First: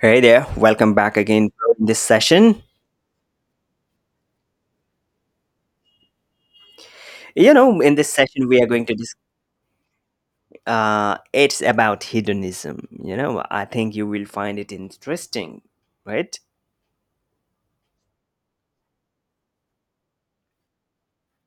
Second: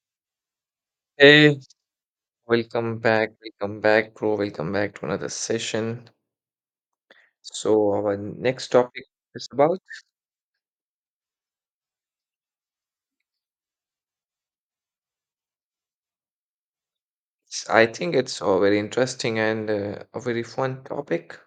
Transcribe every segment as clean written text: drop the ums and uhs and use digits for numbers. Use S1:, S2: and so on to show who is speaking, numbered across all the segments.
S1: Hey there, welcome back again,
S2: Hey,
S1: bro, in this session.
S2: welcome back, bro. Welcome back to another session.
S1: You know,
S2: So,
S1: in this
S2: our
S1: session, we are
S2: next
S1: going to
S2: topic
S1: discuss.
S2: is about,
S1: It's about hedonism. You know, I think you will find it interesting, right?
S2: I think it's a very interesting and a very fun topic.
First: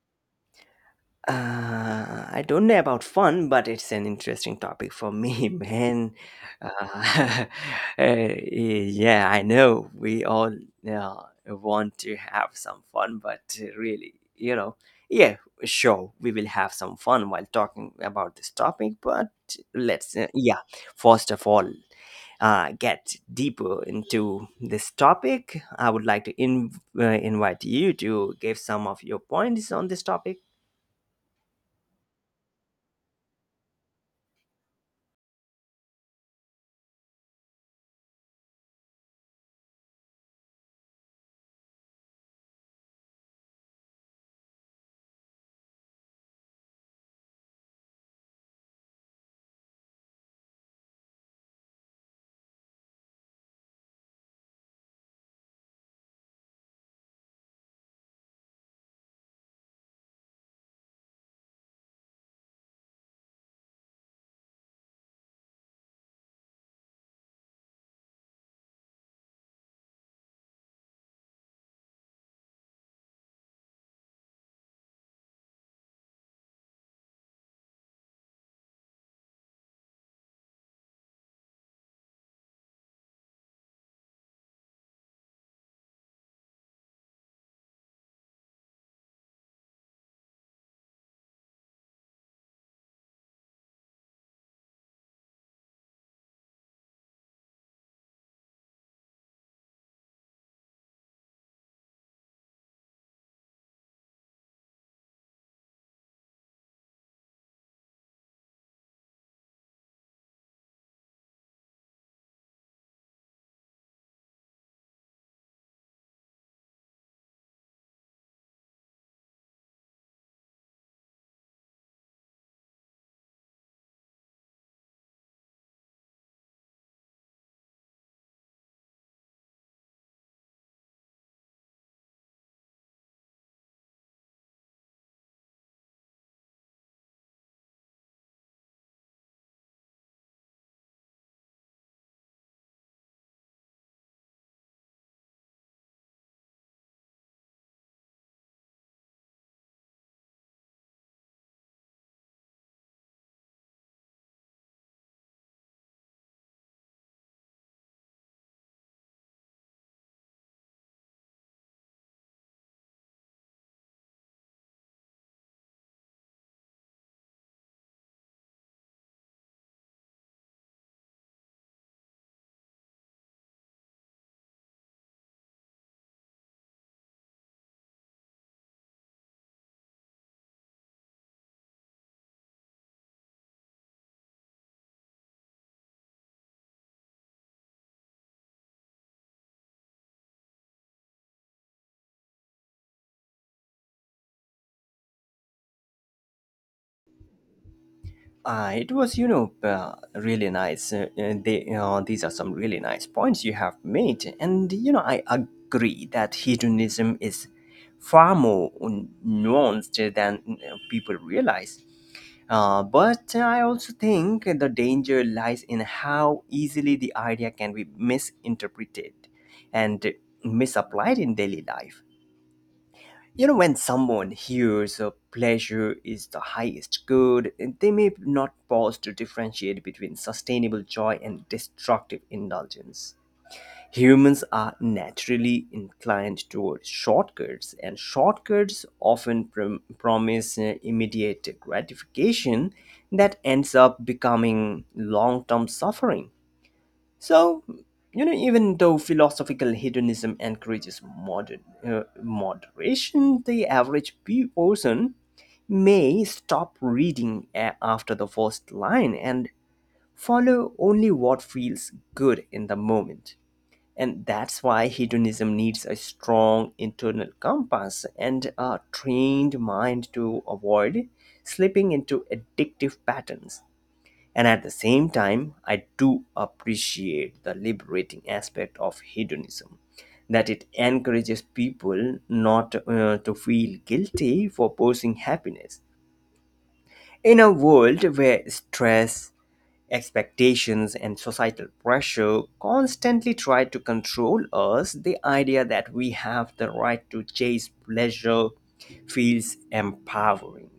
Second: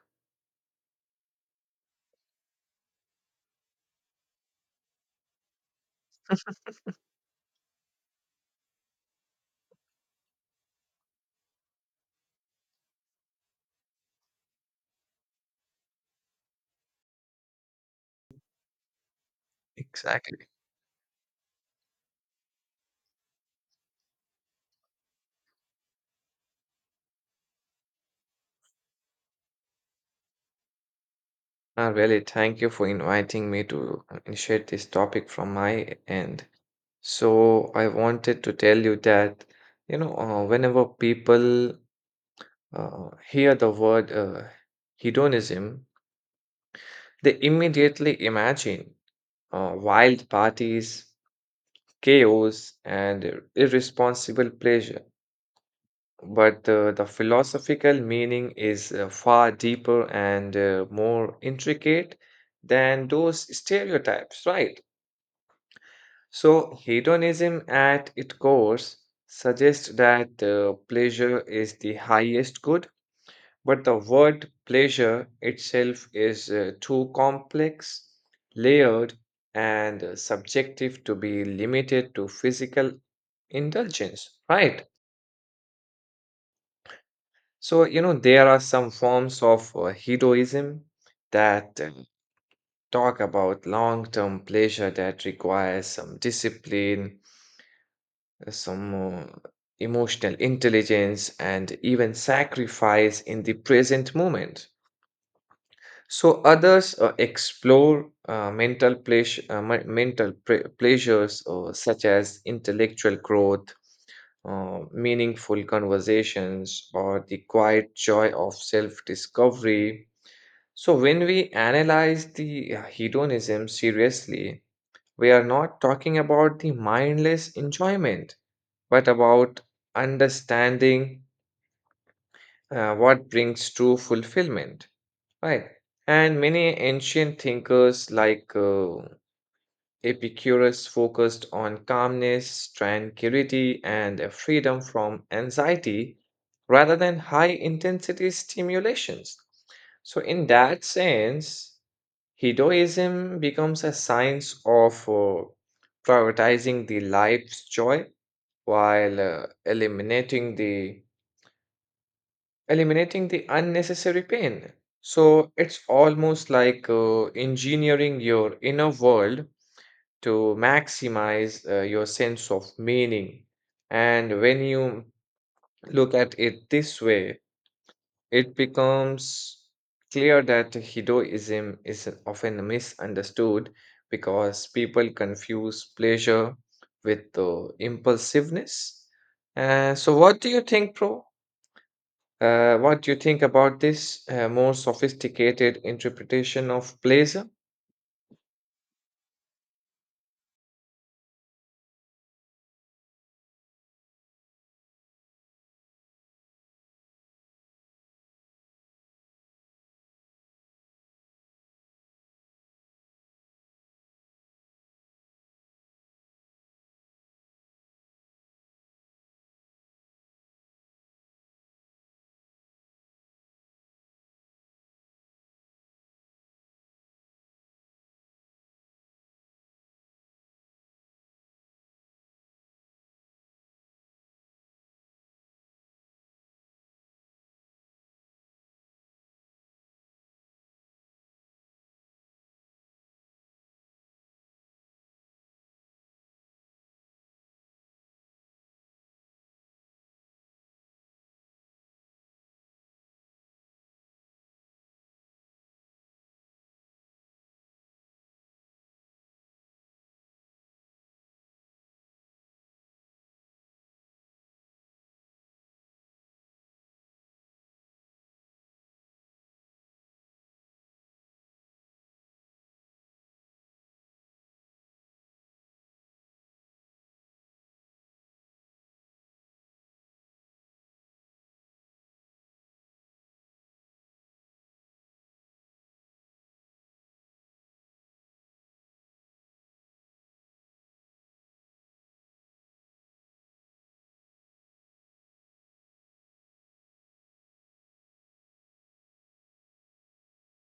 S1: I don't know about fun, but it's an interesting topic for me, man. Uh, yeah, I know we all uh, want to have some fun, but really, you know, yeah, sure, we will have some fun while talking about this topic, but let's, uh,
S2: Exactly.
S1: yeah, first of all, get deeper into this topic. I would like to invite you to give some of your points on this topic.
S2: Really, thank you for inviting me to initiate this topic from my end. So, I wanted to tell you that, you know, whenever people hear the word hedonism, they immediately imagine wild parties chaos, and irresponsible pleasure. But the philosophical meaning is far deeper and more intricate than those stereotypes, right? So, hedonism at its core suggests that pleasure is the highest good but the word pleasure itself is too complex, layered, and subjective to be limited to physical indulgence, right? So, you know, there are some forms of hedonism that talk about long term pleasure that requires some discipline, some emotional intelligence, and even sacrifice in the present moment. So others explore mental pleas- men- mental pre- pleasures such as intellectual growth, meaningful conversations, or the quiet joy of self-discovery. So when we analyze the hedonism seriously, we are not talking about the mindless enjoyment, but about understanding what brings true fulfillment. Right. And many ancient thinkers like Epicurus focused on calmness, tranquility, and a freedom from anxiety rather than high intensity stimulations. So, in that sense, hedonism becomes a science of prioritizing the life's joy while eliminating the unnecessary pain. So it's almost like engineering your inner world to maximize your sense of meaning. And when you look at it this way, it becomes clear that hedonism is often misunderstood because people confuse pleasure with impulsiveness. So, what do you think, Pro? What do you think about this more sophisticated interpretation of pleasure?
S1: It was, you know, really nice. These are some really nice points you have made. And, you know, I agree that hedonism is far more nuanced than people realize. But I also think the danger lies in how easily the idea can be misinterpreted and misapplied in daily life. You know, when someone hears pleasure is the highest good, they may not pause to differentiate between sustainable joy and destructive indulgence. Humans are naturally inclined toward shortcuts, and shortcuts often promise immediate gratification that ends up becoming long term suffering. So, you know, even though philosophical hedonism encourages moderation, the average person may stop reading after the first line and follow only what feels good in the moment. And that's why hedonism needs a strong internal compass and a trained mind to avoid slipping into addictive patterns. And at the same time, I do appreciate the liberating aspect of hedonism, that it encourages people not to feel guilty for pursuing happiness. In a world where stress, expectations, and societal pressure constantly try to control us, the idea that we have the right to chase pleasure feels empowering.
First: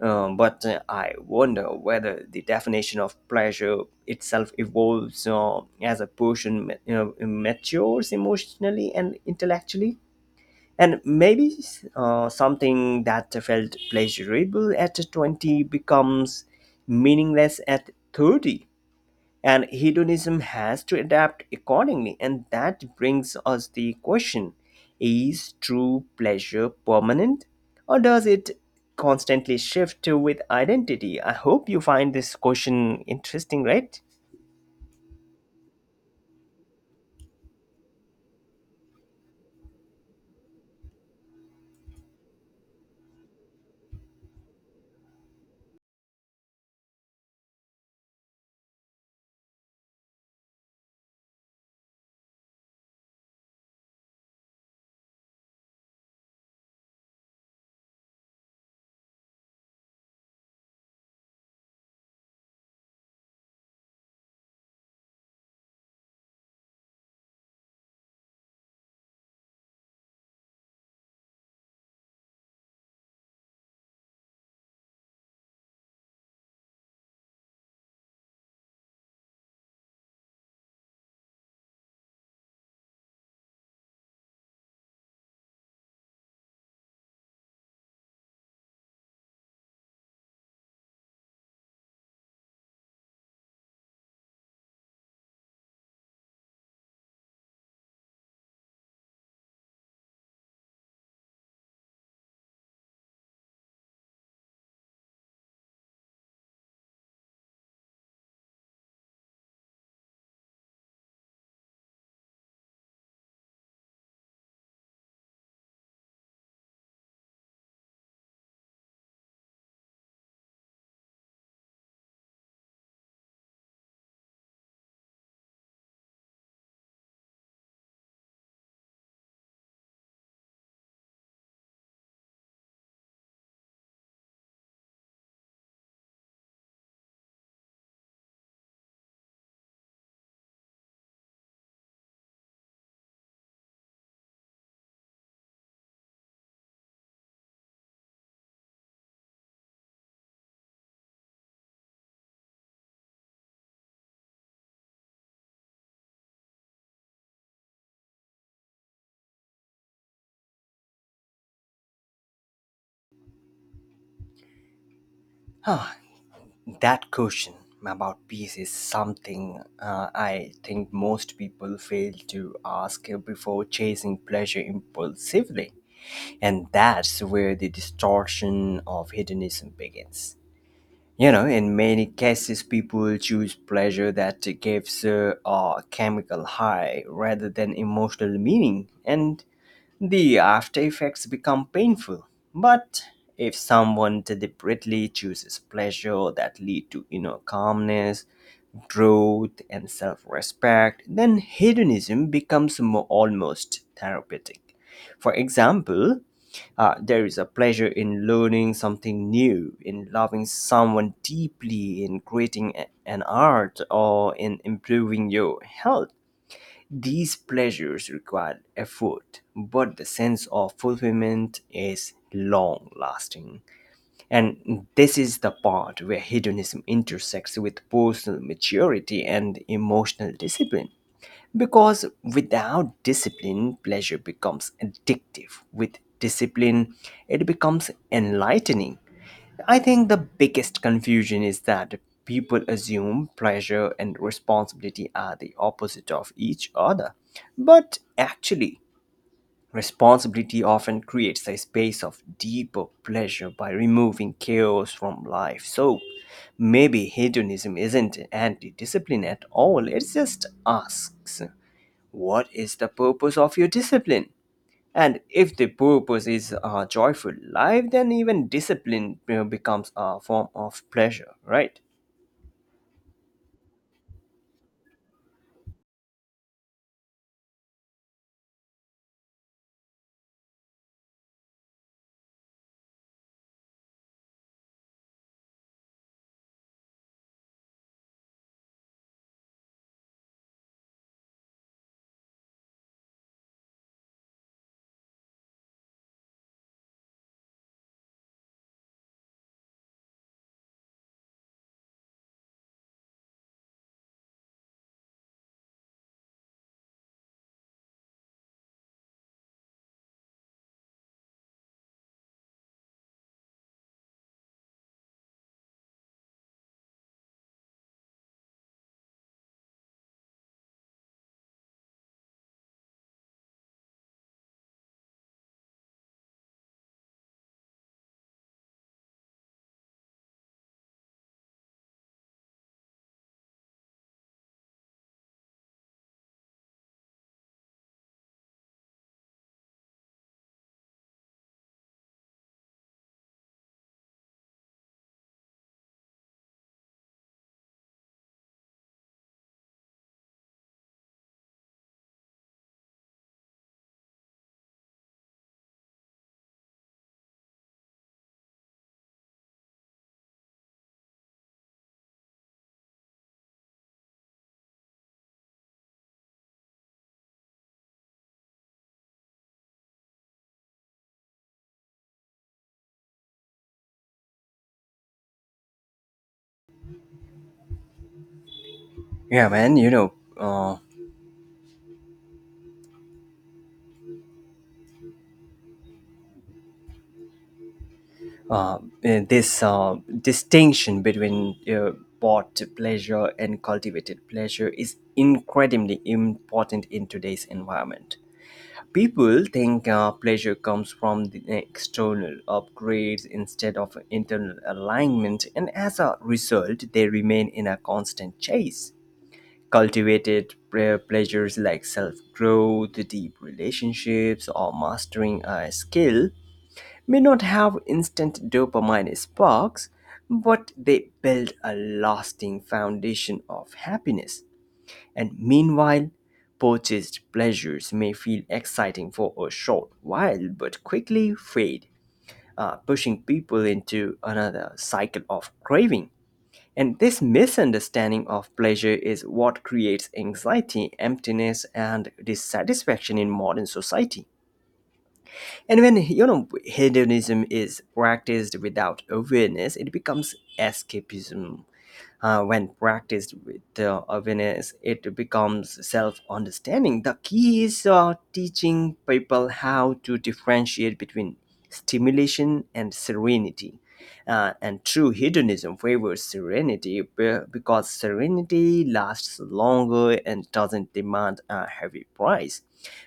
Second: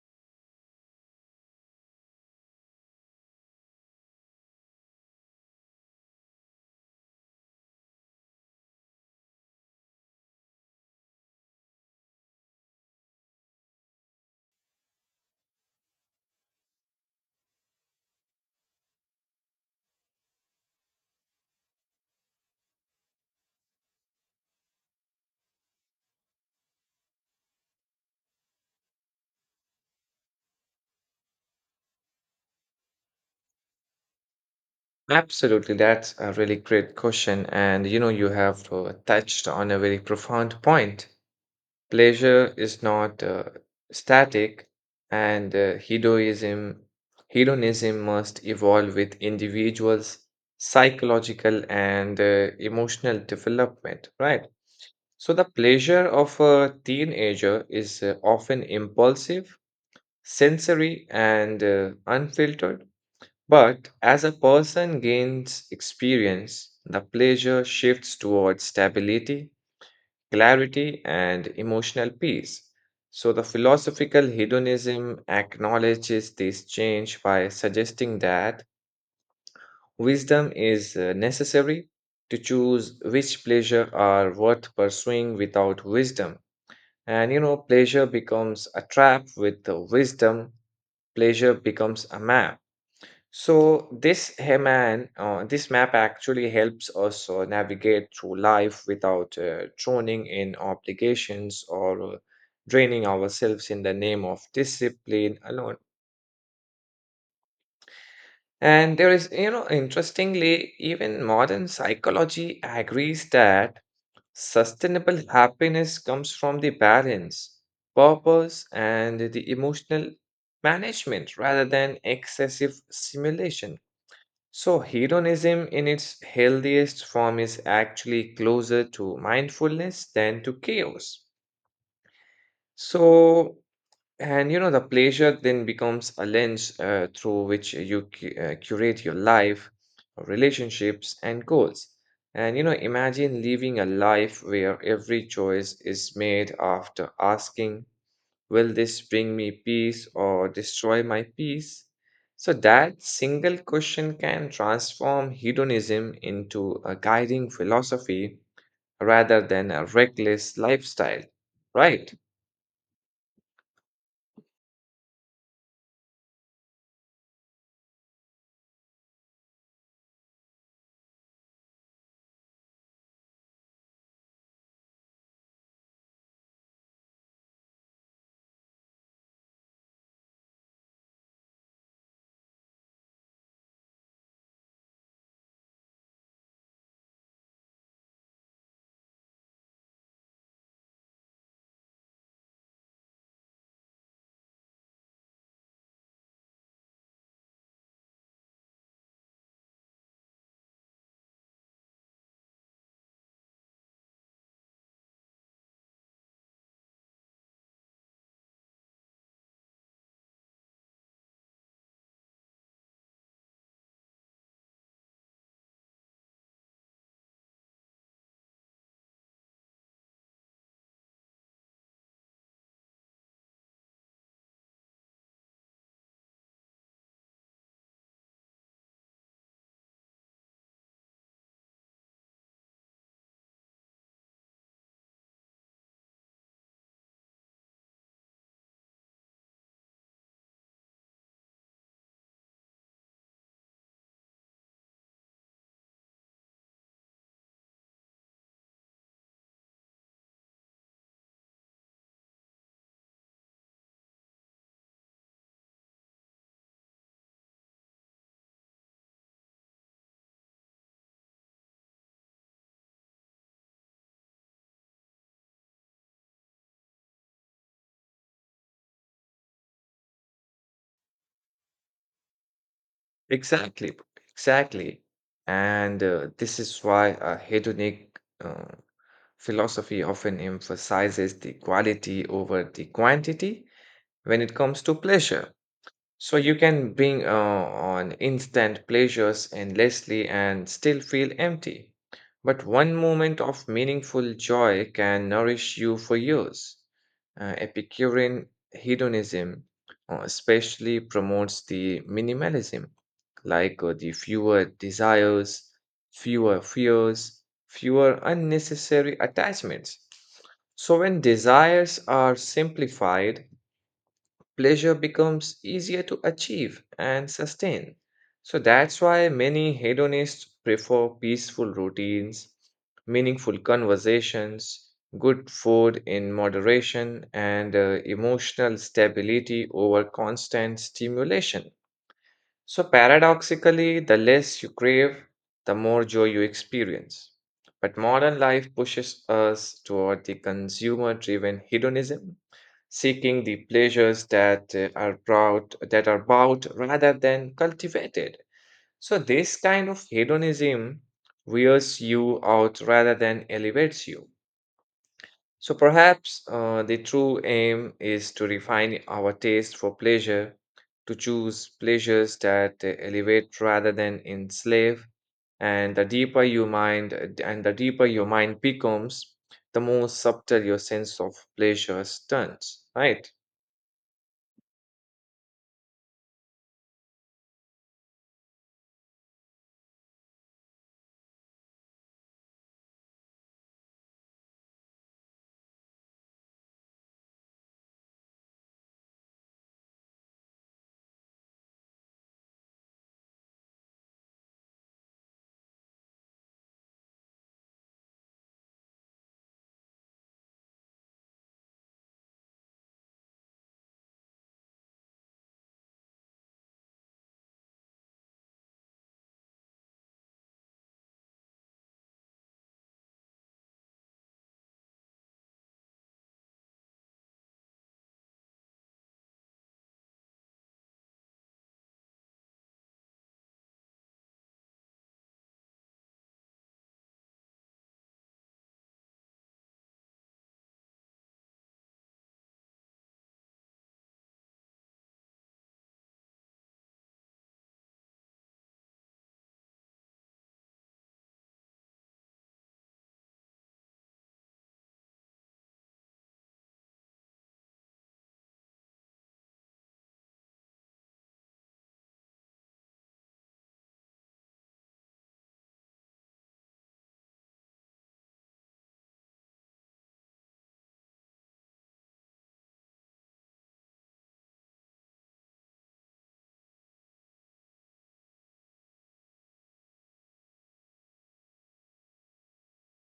S1: But I wonder whether the definition of pleasure itself evolves as a person you know, matures emotionally and intellectually. And maybe something that felt pleasurable at 20 becomes meaningless at 30, and hedonism has to adapt accordingly. And that brings us the question, is true pleasure permanent, or does it constantly shift with identity? I hope you find this question interesting, right?
S2: Absolutely, that's a really great question. And you know, you have touched on a very profound point. Pleasure is not static, and hedonism must evolve with individuals' psychological and emotional development, right? So the pleasure of a teenager is often impulsive sensory and unfiltered. But as a person gains experience, the pleasure shifts towards stability, clarity, and emotional peace. So, the philosophical hedonism acknowledges this change by suggesting that wisdom is necessary to choose which pleasure are worth pursuing without wisdom. And you know, pleasure becomes a trap with the wisdom, pleasure becomes a map. So this map actually helps us navigate through life without drowning in obligations or draining ourselves in the name of discipline alone. And there is, you know, interestingly, even modern psychology agrees that sustainable happiness comes from the balance, purpose, and the emotional management rather than excessive stimulation. So, hedonism in its healthiest form is actually closer to mindfulness than to chaos. So, and you know, the pleasure then becomes a lens through which you curate your life, relationships, and goals. And you know, imagine living a life where every choice is made after asking, will this bring me peace or destroy my peace? So, that single question can transform hedonism into a guiding philosophy rather than a reckless lifestyle. Right?
S1: Ah, that question about peace is something I think most people fail to ask before chasing pleasure impulsively. And that's where the distortion of hedonism begins. You know, in many cases people choose pleasure that gives a chemical high rather than emotional meaning, and the after effects become painful. But if someone deliberately chooses pleasure that lead to inner calmness, growth and self-respect, then hedonism becomes more almost therapeutic. For example, there is a pleasure in learning something new, in loving someone deeply, in creating an art, or in improving your health. These pleasures require effort, but the sense of fulfillment is long lasting. And this is the part where hedonism intersects with personal maturity and emotional discipline. Because without discipline, pleasure becomes addictive. With discipline, it becomes enlightening. I think the biggest confusion is that people assume pleasure and responsibility are the opposite of each other. But actually, responsibility often creates a space of deeper pleasure by removing chaos from life. So maybe hedonism isn't anti discipline at all, it just asks, what is the purpose of your discipline? And if the purpose is a joyful life, then even discipline, you know, becomes a form of pleasure, right?
S2: Exactly. Exactly. And this is why a hedonic uh, philosophy often emphasizes the quality over the quantity when it comes to pleasure. So you can bring on instant pleasures endlessly and still feel empty. But one moment of meaningful joy can nourish you for years. Epicurean hedonism especially promotes the minimalism, like the fewer desires, fewer fears, fewer unnecessary attachments. So when desires are simplified, pleasure becomes easier to achieve and sustain. So that's why many hedonists prefer peaceful routines, meaningful conversations, good food in moderation, and emotional stability over constant stimulation. So, paradoxically, the less you crave, the more joy you experience. But modern life pushes us toward the consumer driven hedonism, seeking the pleasures that that are bought rather than cultivated. So, this kind of hedonism wears you out rather than elevates you. So perhaps the true aim is to refine our taste for pleasure, to choose pleasures that elevate rather than enslave. And the deeper your mind becomes, the more subtle your sense of pleasure turns. Right?
S1: Yeah, man. You know, uh, this distinction between bought pleasure and cultivated pleasure is incredibly important in today's environment. People think pleasure comes from the external upgrades instead of internal alignment, and as a result, they remain in a constant chase. Cultivated pleasures like self growth, deep relationships, or mastering a skill may not have instant dopamine sparks, but they build a lasting foundation of happiness. And meanwhile, purchased pleasures may feel exciting for a short while but quickly fade, pushing people into another cycle of craving. And this misunderstanding of pleasure is what creates anxiety, emptiness, and dissatisfaction in modern society. And when, you know, hedonism is practiced without awareness, it becomes escapism. When practiced with awareness, it becomes self understanding. The key is teaching people how to differentiate between stimulation and serenity. And true hedonism favors serenity because serenity lasts longer and doesn't demand a heavy price.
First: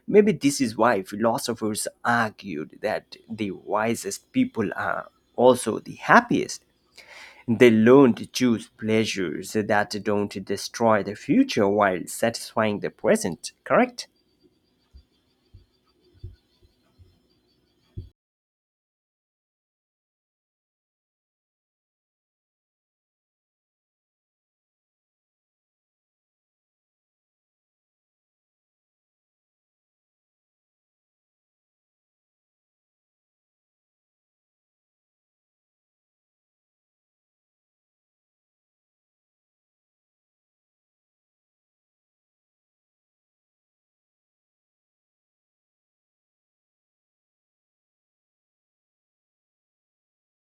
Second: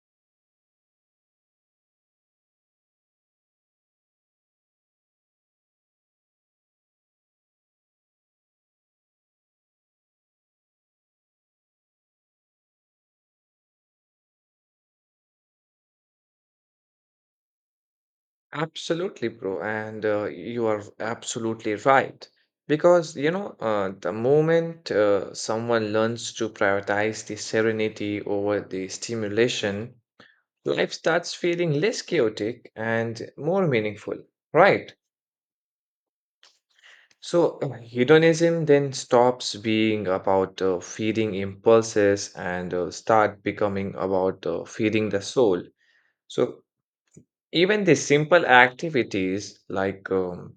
S1: Maybe this is why philosophers argued that the wisest people are also the happiest. They learn to choose pleasures that don't destroy the future while satisfying the present, correct?
S2: Absolutely, bro. And you are absolutely right. Because, you know, the moment someone learns to prioritize the serenity over the stimulation, life starts feeling less chaotic and more meaningful. Right. So, hedonism then stops being about feeding impulses and start becoming about feeding the soul. So, even the simple activities like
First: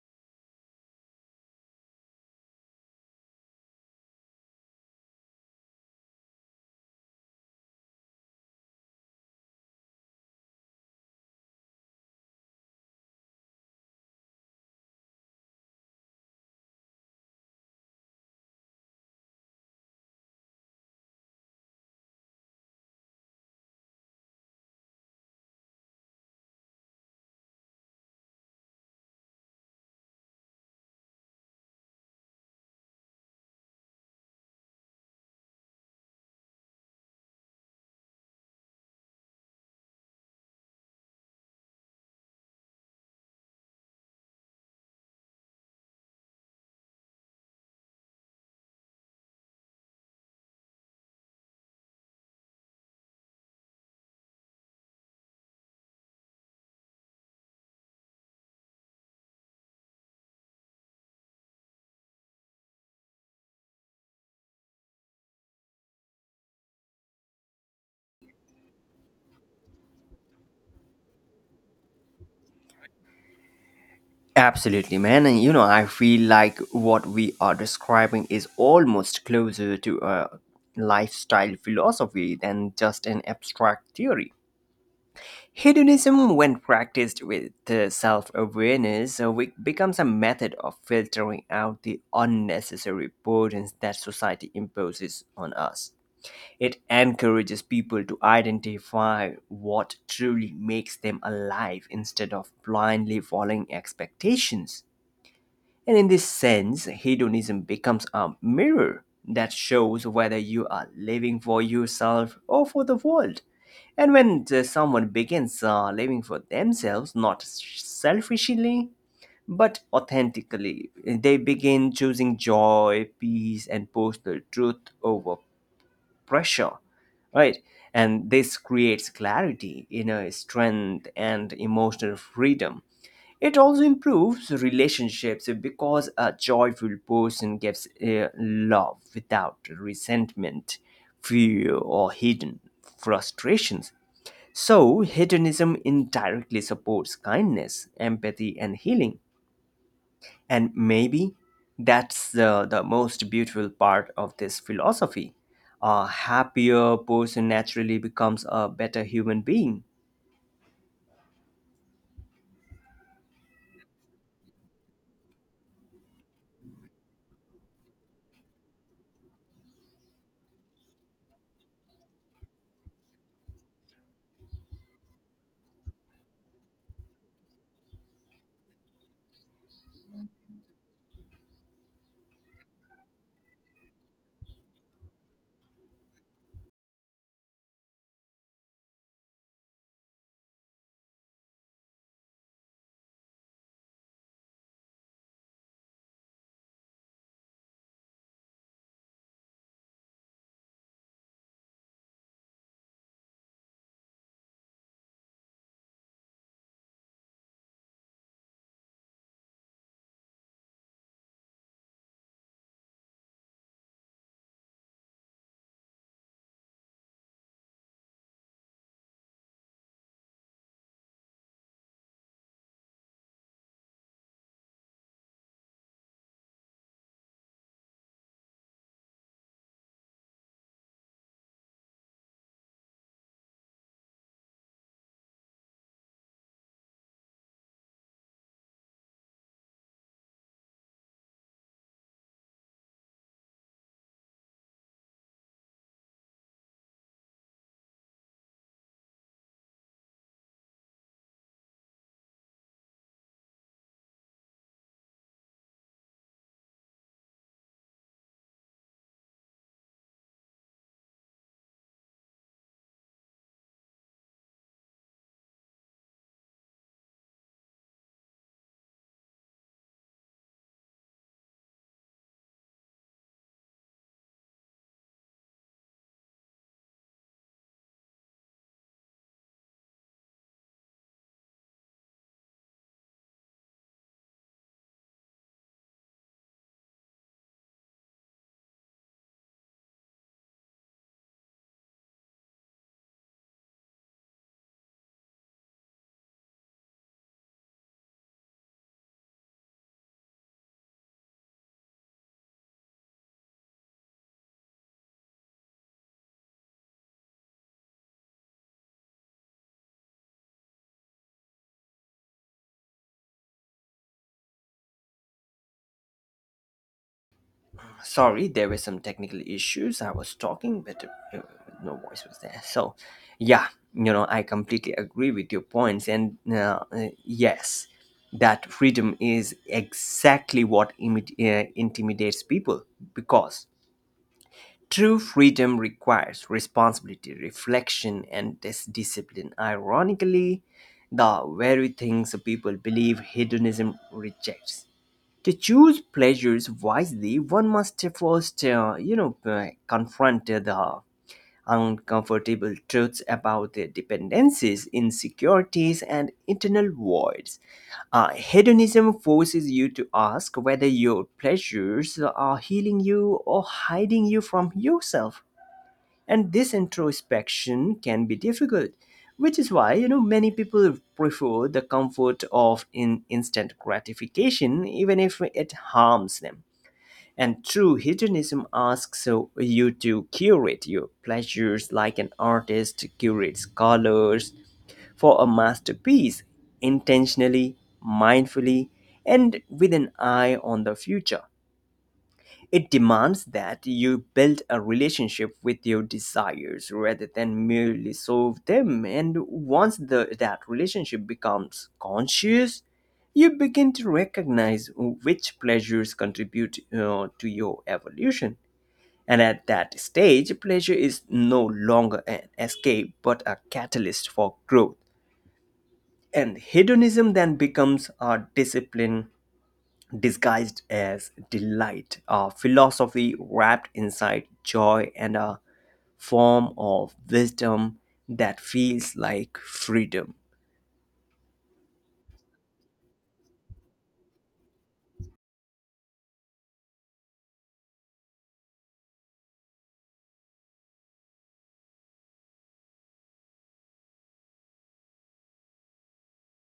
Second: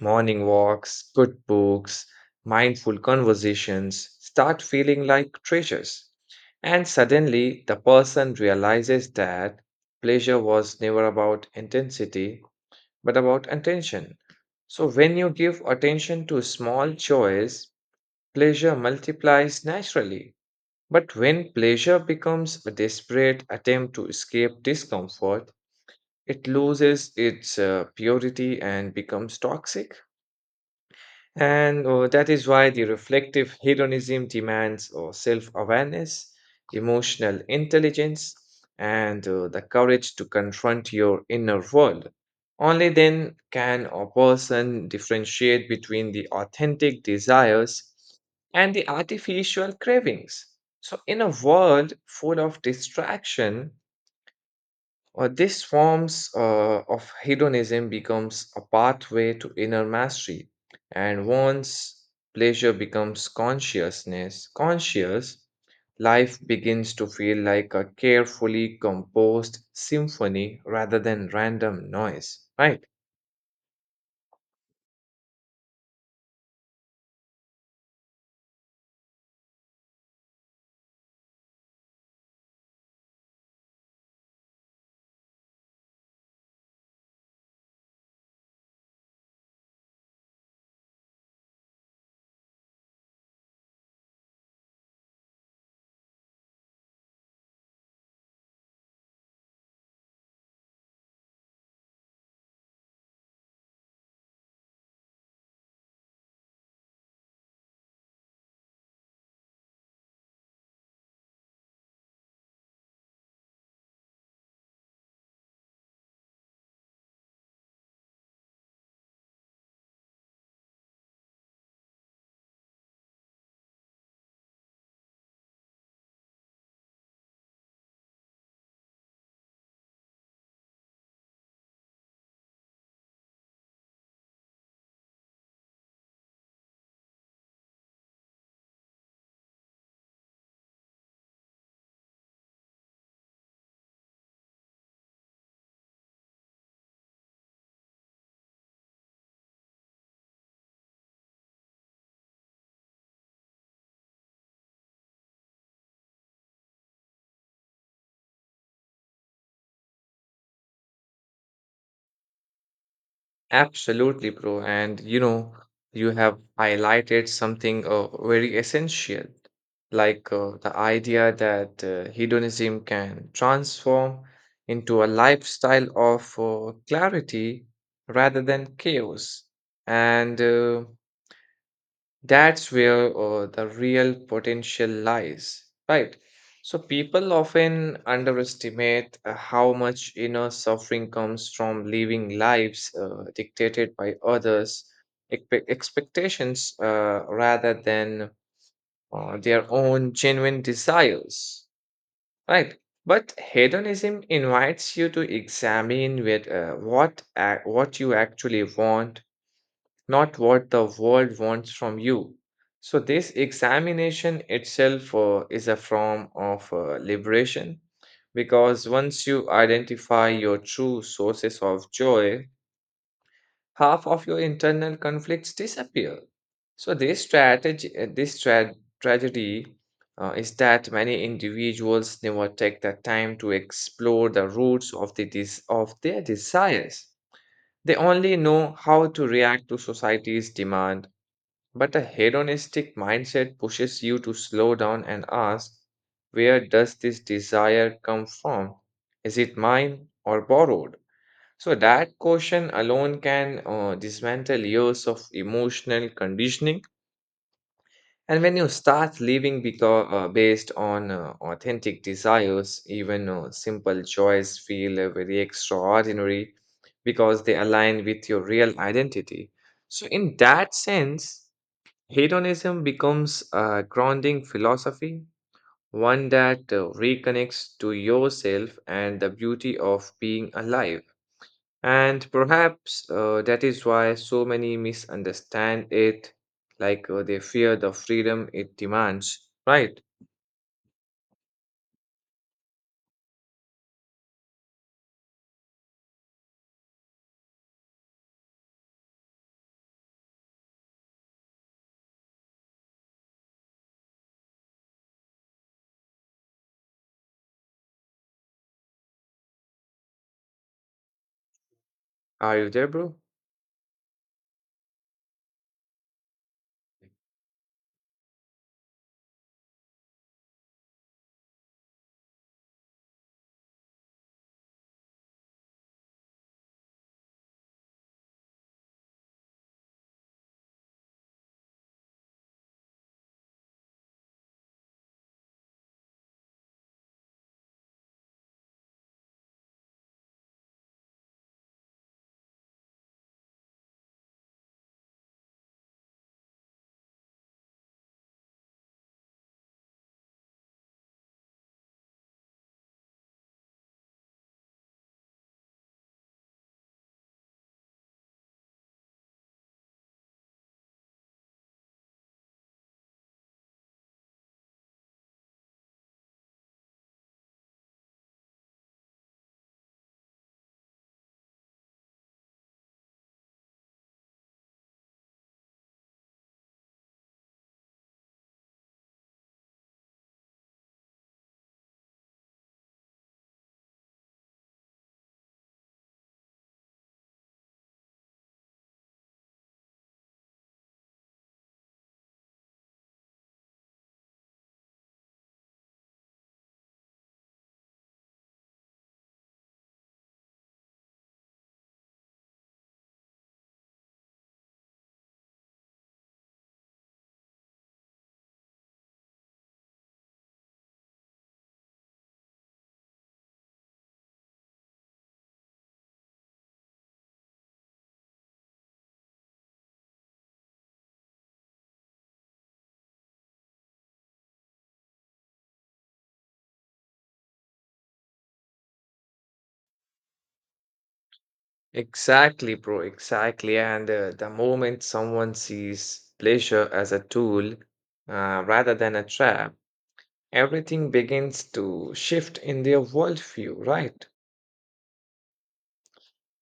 S2: morning walks, good books, mindful conversations start feeling like treasures. And suddenly, the person realizes that pleasure was never about intensity but about attention. So, when you give attention to small joys, pleasure multiplies naturally. But when pleasure becomes a desperate attempt to escape discomfort, it loses its purity and becomes toxic. And that is why the reflective hedonism demands self awareness, emotional intelligence, and the courage to confront your inner world. Only then can a person differentiate between the authentic desires and the artificial cravings. So, in a world full of distraction, these forms of hedonism becomes a pathway to inner mastery, and once pleasure becomes conscious, life begins to feel like a carefully composed symphony rather than random noise, right?
S1: Absolutely, man. And you know, I feel like what we are describing is almost closer to a lifestyle philosophy than just an abstract theory. Hedonism, when practiced with self awareness, becomes a method of filtering out the unnecessary burdens that society imposes on us. It encourages people to identify what truly makes them alive instead of blindly following expectations. And in this sense, hedonism becomes a mirror that shows whether you are living for yourself or for the world. And when someone begins living for themselves, not selfishly, but authentically, they begin choosing joy, peace, and personal truth over pressure, right? And this creates clarity, inner strength and emotional freedom. It also improves relationships because a joyful person gives love without resentment, fear, or hidden frustrations. So, hedonism indirectly supports kindness, empathy, and healing. And maybe that's the most beautiful part of this philosophy. A happier person naturally becomes a better human being.
S2: Absolutely, bro. And you know, you have highlighted something very essential, like the idea that hedonism can transform into a lifestyle of clarity rather than chaos. And that's where the real potential lies, right? So people often underestimate how much inner suffering comes from living lives dictated by others' expectations rather than their own genuine desires, right? But hedonism invites you to examine with what you actually want not what the world wants from you. So, this examination itself is a form of liberation because once you identify your true sources of joy, half of your internal conflicts disappear. So, this strategy, tragedy is that many individuals never take the time to explore the roots of of their desires. They only know how to react to society's demand but a hedonistic mindset pushes you to slow down and ask, where does this desire come from? Is it mine or borrowed? So that question alone can dismantle years of emotional conditioning. And when you start living based on authentic desires, even simple joys feel very extraordinary because they align with your real identity. So, in that sense, hedonism becomes a grounding philosophy, one that reconnects to yourself and the beauty of being alive. And perhaps that is why so many misunderstand it, like they fear the freedom it demands. Right? Are you there, bro?
S1: Sorry, there were some technical issues. I was talking, but uh, no voice was there. So, yeah, you know, I completely agree with your points. And yes, that freedom is exactly what intimidates people, because true freedom requires responsibility, reflection, and discipline. Ironically, the very things people believe hedonism rejects. To choose pleasures wisely, one must first, confront the uncomfortable truths about their dependencies, insecurities, and internal voids. Hedonism forces you to ask whether your pleasures are healing you or hiding you from yourself, and this introspection can be difficult, which is why, you know, many people prefer the comfort of in instant gratification even if it harms them. And true hedonism asks you to curate your pleasures like an artist curates colors for a masterpiece, intentionally, mindfully, and with an eye on the future. It demands that you build a relationship with your desires rather than merely solve them. And once that relationship becomes conscious, you begin to recognize which pleasures contribute to your evolution. And at that stage, pleasure is no longer an escape but a catalyst for growth. And hedonism then becomes a discipline disguised as delight, a philosophy wrapped inside joy, and a form of wisdom that feels like freedom.
S2: Exactly, bro. Exactly. And the moment someone sees pleasure as a tool rather than a trap, everything begins to shift in their worldview, right?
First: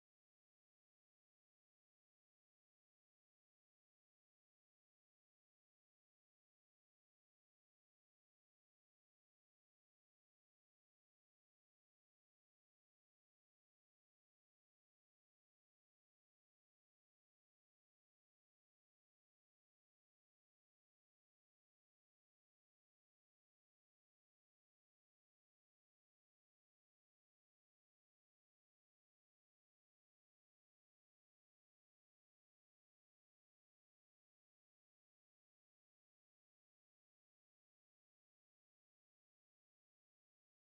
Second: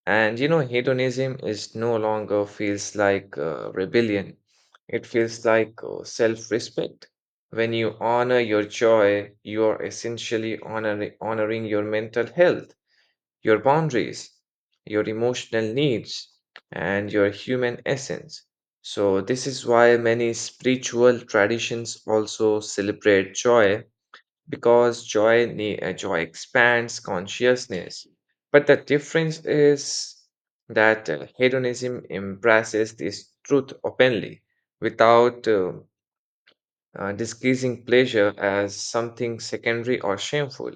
S2: And you know, hedonism is no longer feels like rebellion. It feels like self-respect. When you honor your joy, you are essentially honoring your mental health, your boundaries, your emotional needs, and your human essence. So, this is why many spiritual traditions also celebrate joy because joy expands consciousness but the difference is that hedonism embraces this truth openly without disguising pleasure as something secondary or shameful.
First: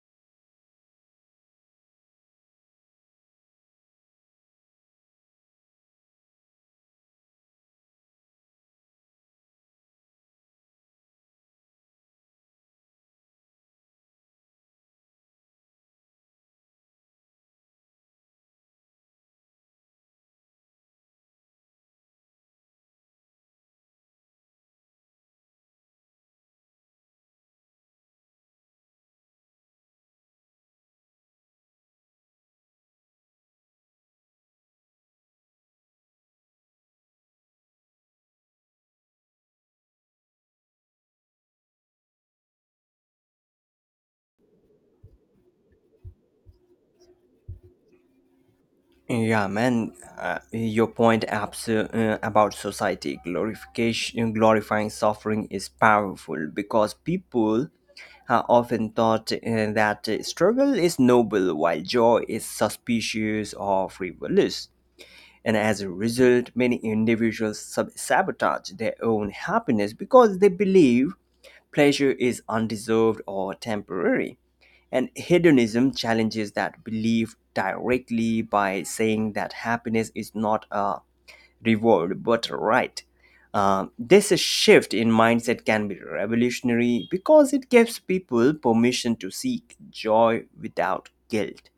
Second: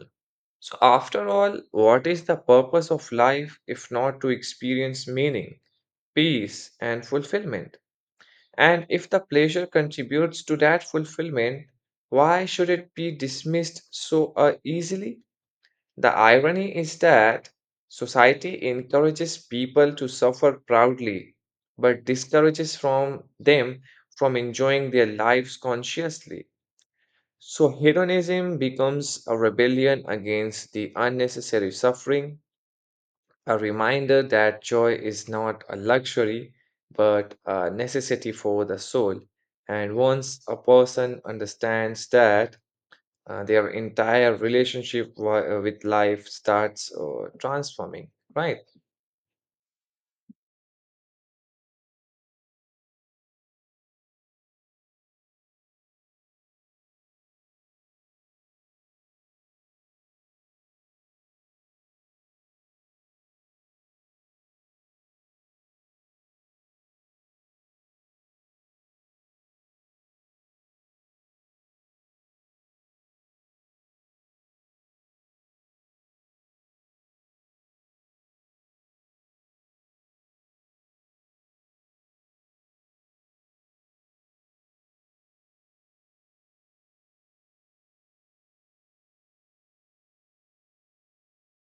S2: So after all, what is the purpose of life if not to experience meaning, peace and fulfillment? And if the pleasure contributes to that fulfillment, why should it be dismissed so easily? The irony is that society encourages people to suffer proudly, but discourages from them from enjoying their lives consciously. So hedonism becomes a rebellion against the unnecessary suffering, a reminder that joy is not a luxury but a necessity for the soul. And once a person understands that, their entire relationship with life starts transforming right.
S1: Yeah, man, your point about society glorification, glorifying suffering is powerful because people are often thought that struggle is noble while joy is suspicious or frivolous. And as a result, many individuals sabotage their own happiness because they believe pleasure is undeserved or temporary. And hedonism challenges that belief directly by saying that happiness is not a reward but a right. This shift in mindset can be revolutionary because it gives people permission to seek joy without guilt.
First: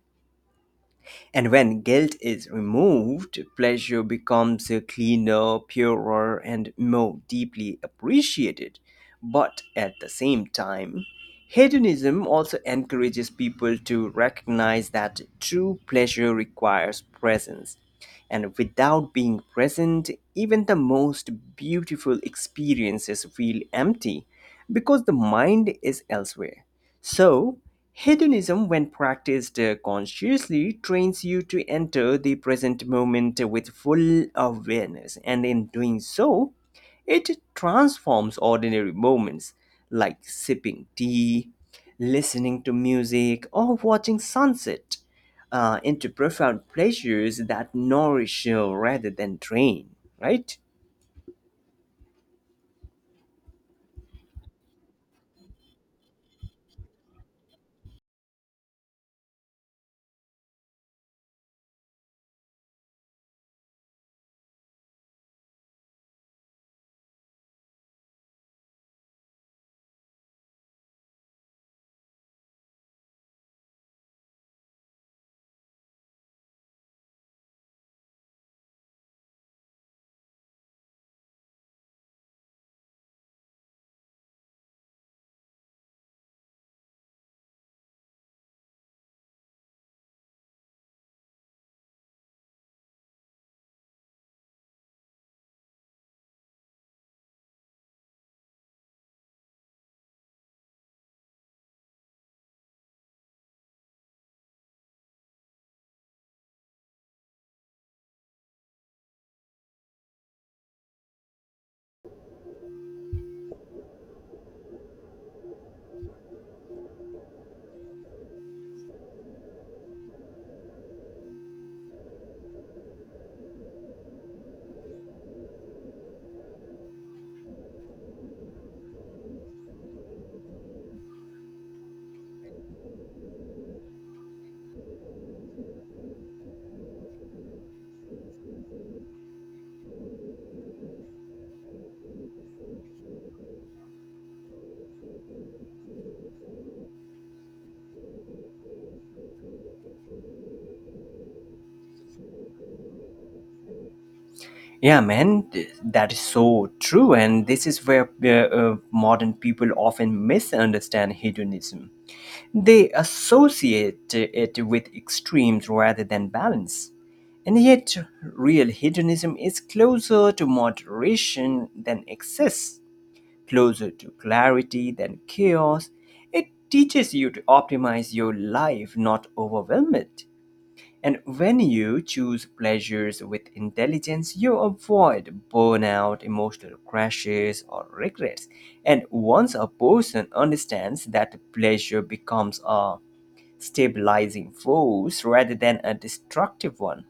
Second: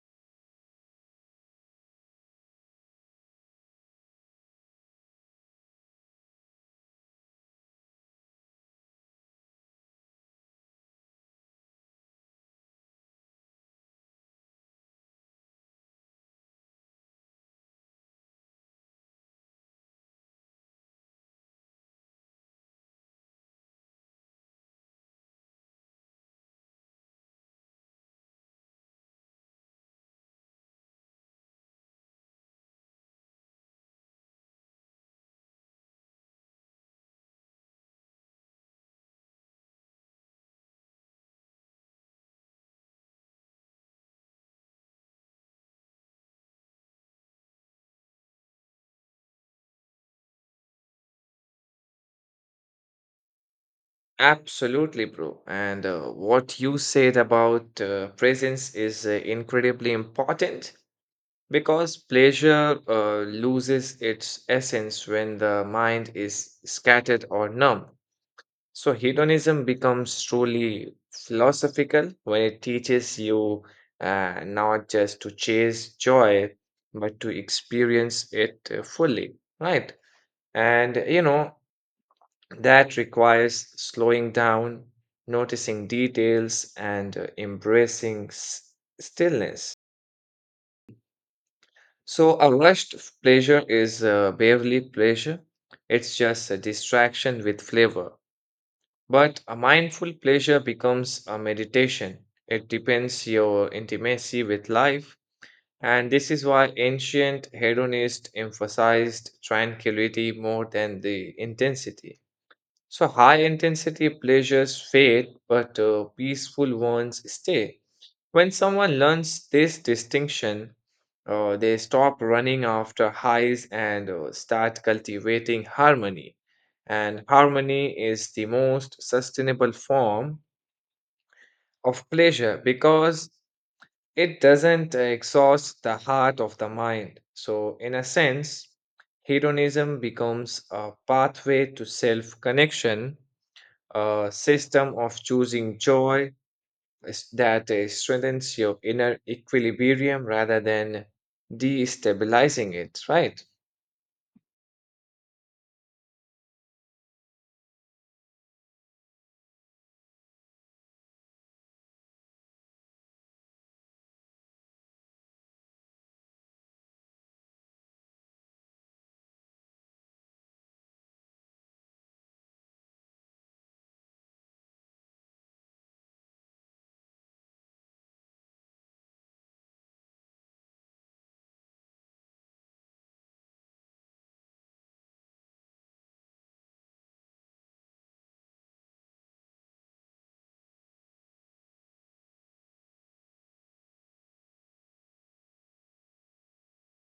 S1: And when guilt is removed, pleasure becomes cleaner, purer, and more deeply appreciated. But at the same time, hedonism also encourages people to recognize that true pleasure requires presence. And without being present, even the most beautiful experiences feel empty because the mind is elsewhere. So, hedonism, when practiced consciously, trains you to enter the present moment with full awareness, and in doing so, it transforms ordinary moments, like sipping tea, listening to music, or watching sunset, into profound pleasures that nourish you rather than drain, right?
S2: Absolutely, bro. And what you said about presence is incredibly important because pleasure loses its essence when the mind is scattered or numb. So hedonism becomes truly philosophical when it teaches you not just to chase joy, but to experience it fully, right? And you know, that requires slowing down, noticing details, and embracing stillness. So a rushed pleasure is barely pleasure, it's just a distraction with flavor. But a mindful pleasure becomes a meditation. It depends your intimacy with life, and this is why ancient hedonists emphasized tranquility more than the intensity. So high intensity pleasures fade, but peaceful ones stay. When someone learns this distinction, they stop running after highs and start cultivating harmony. And harmony is the most sustainable form of pleasure because it doesn't exhaust the heart of the mind. So, in a sense, hedonism becomes a pathway to self connection, a system of choosing joy that strengthens your inner equilibrium rather than destabilizing it, right?
S1: Yeah, man, that is so true. And this is where modern people often misunderstand hedonism. They associate it with extremes rather than balance. And yet, real hedonism is closer to moderation than excess, closer to clarity than chaos. It teaches you to optimize your life, not overwhelm it. And when you choose pleasures with intelligence, you avoid burnout, emotional crashes, or regrets. And once a person understands that, pleasure becomes a stabilizing force rather than a destructive one.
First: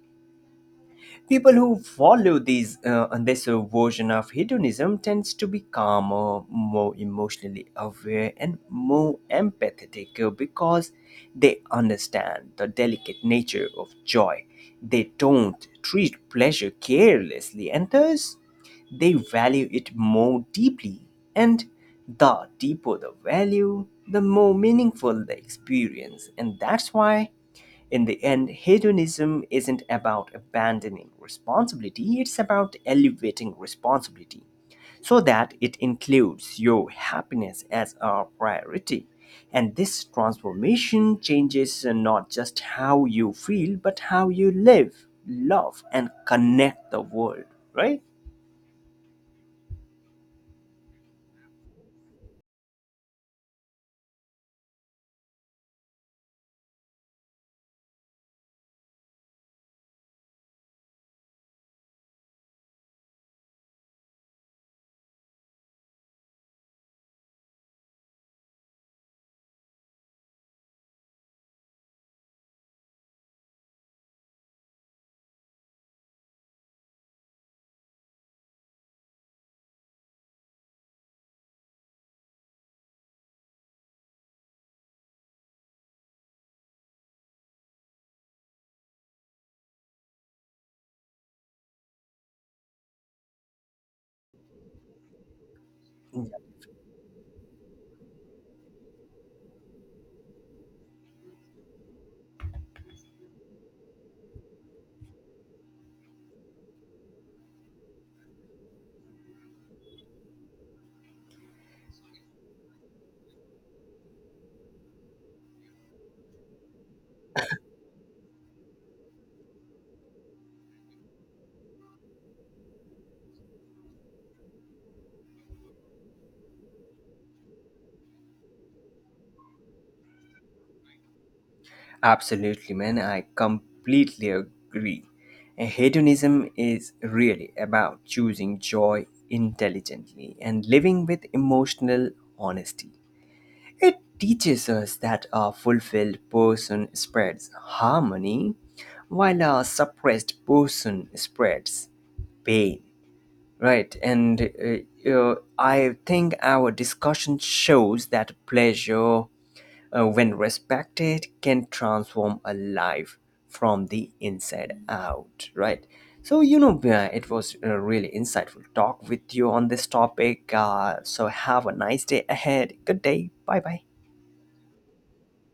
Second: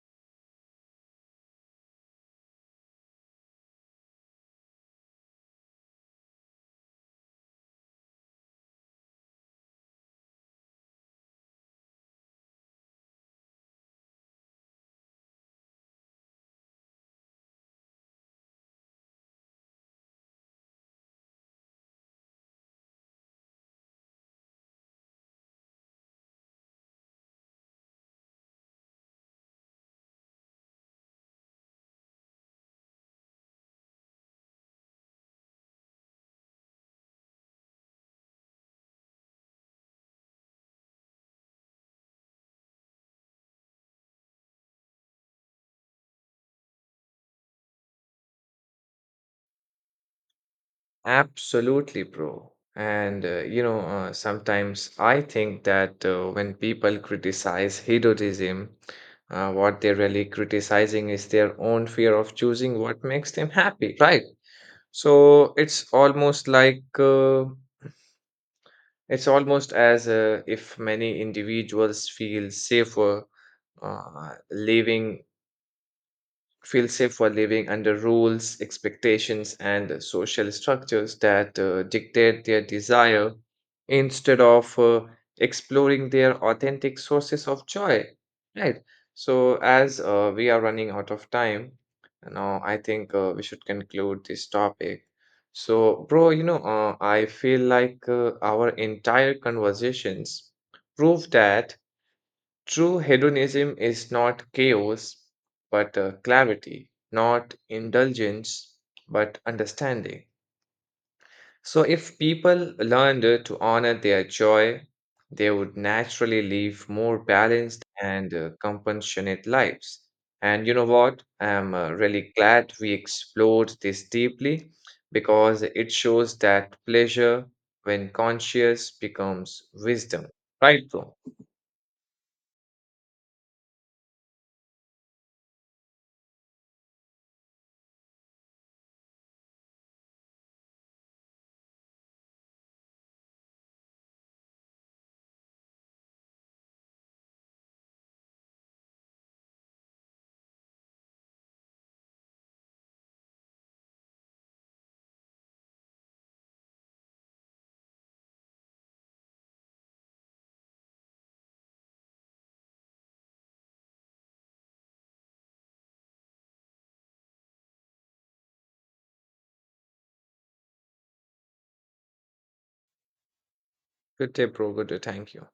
S1: People who follow these this version of hedonism tends to be calmer, more emotionally aware and more empathetic, because they understand the delicate nature of joy. They don't treat pleasure carelessly, and thus they value it more deeply. And the deeper the value, the more meaningful the experience. And that's why, in the end, hedonism isn't about abandoning responsibility, it's about elevating responsibility so that it includes your happiness as a priority. And this transformation changes not just how you feel, but how you live, love, and connect the world, right?
S2: Absolutely, bro. And you know, sometimes I think that when people criticize hedonism, what they're really criticizing is their own fear of choosing what makes them happy, right? So it's almost as if many individuals uh, living feel safe while living under rules, expectations, and social structures that dictate their desire instead of exploring their authentic sources of joy. Right. So, as we are running out of time, now I think we should conclude this topic. So, bro, you know, I feel like our entire conversations prove that true hedonism is not chaos, but clarity, not indulgence, but understanding. So, if people learned to honor their joy, they would naturally live more balanced and compassionate lives. And you know what? I'm really glad we explored this deeply because it shows that pleasure, when conscious, becomes wisdom. Right, bro?
S1: Absolutely, man. I completely agree. And hedonism is really about choosing joy intelligently and living with emotional honesty. It teaches us that a fulfilled person spreads harmony, while a suppressed person spreads pain. Right, and I think our discussion shows that pleasure, when respected, can transform a life from the inside out, right? So, you know, it was a really insightful talk with you on this topic. So, have a nice day ahead. Good day. Bye bye.
S2: Good day, bro. Good day. Thank you.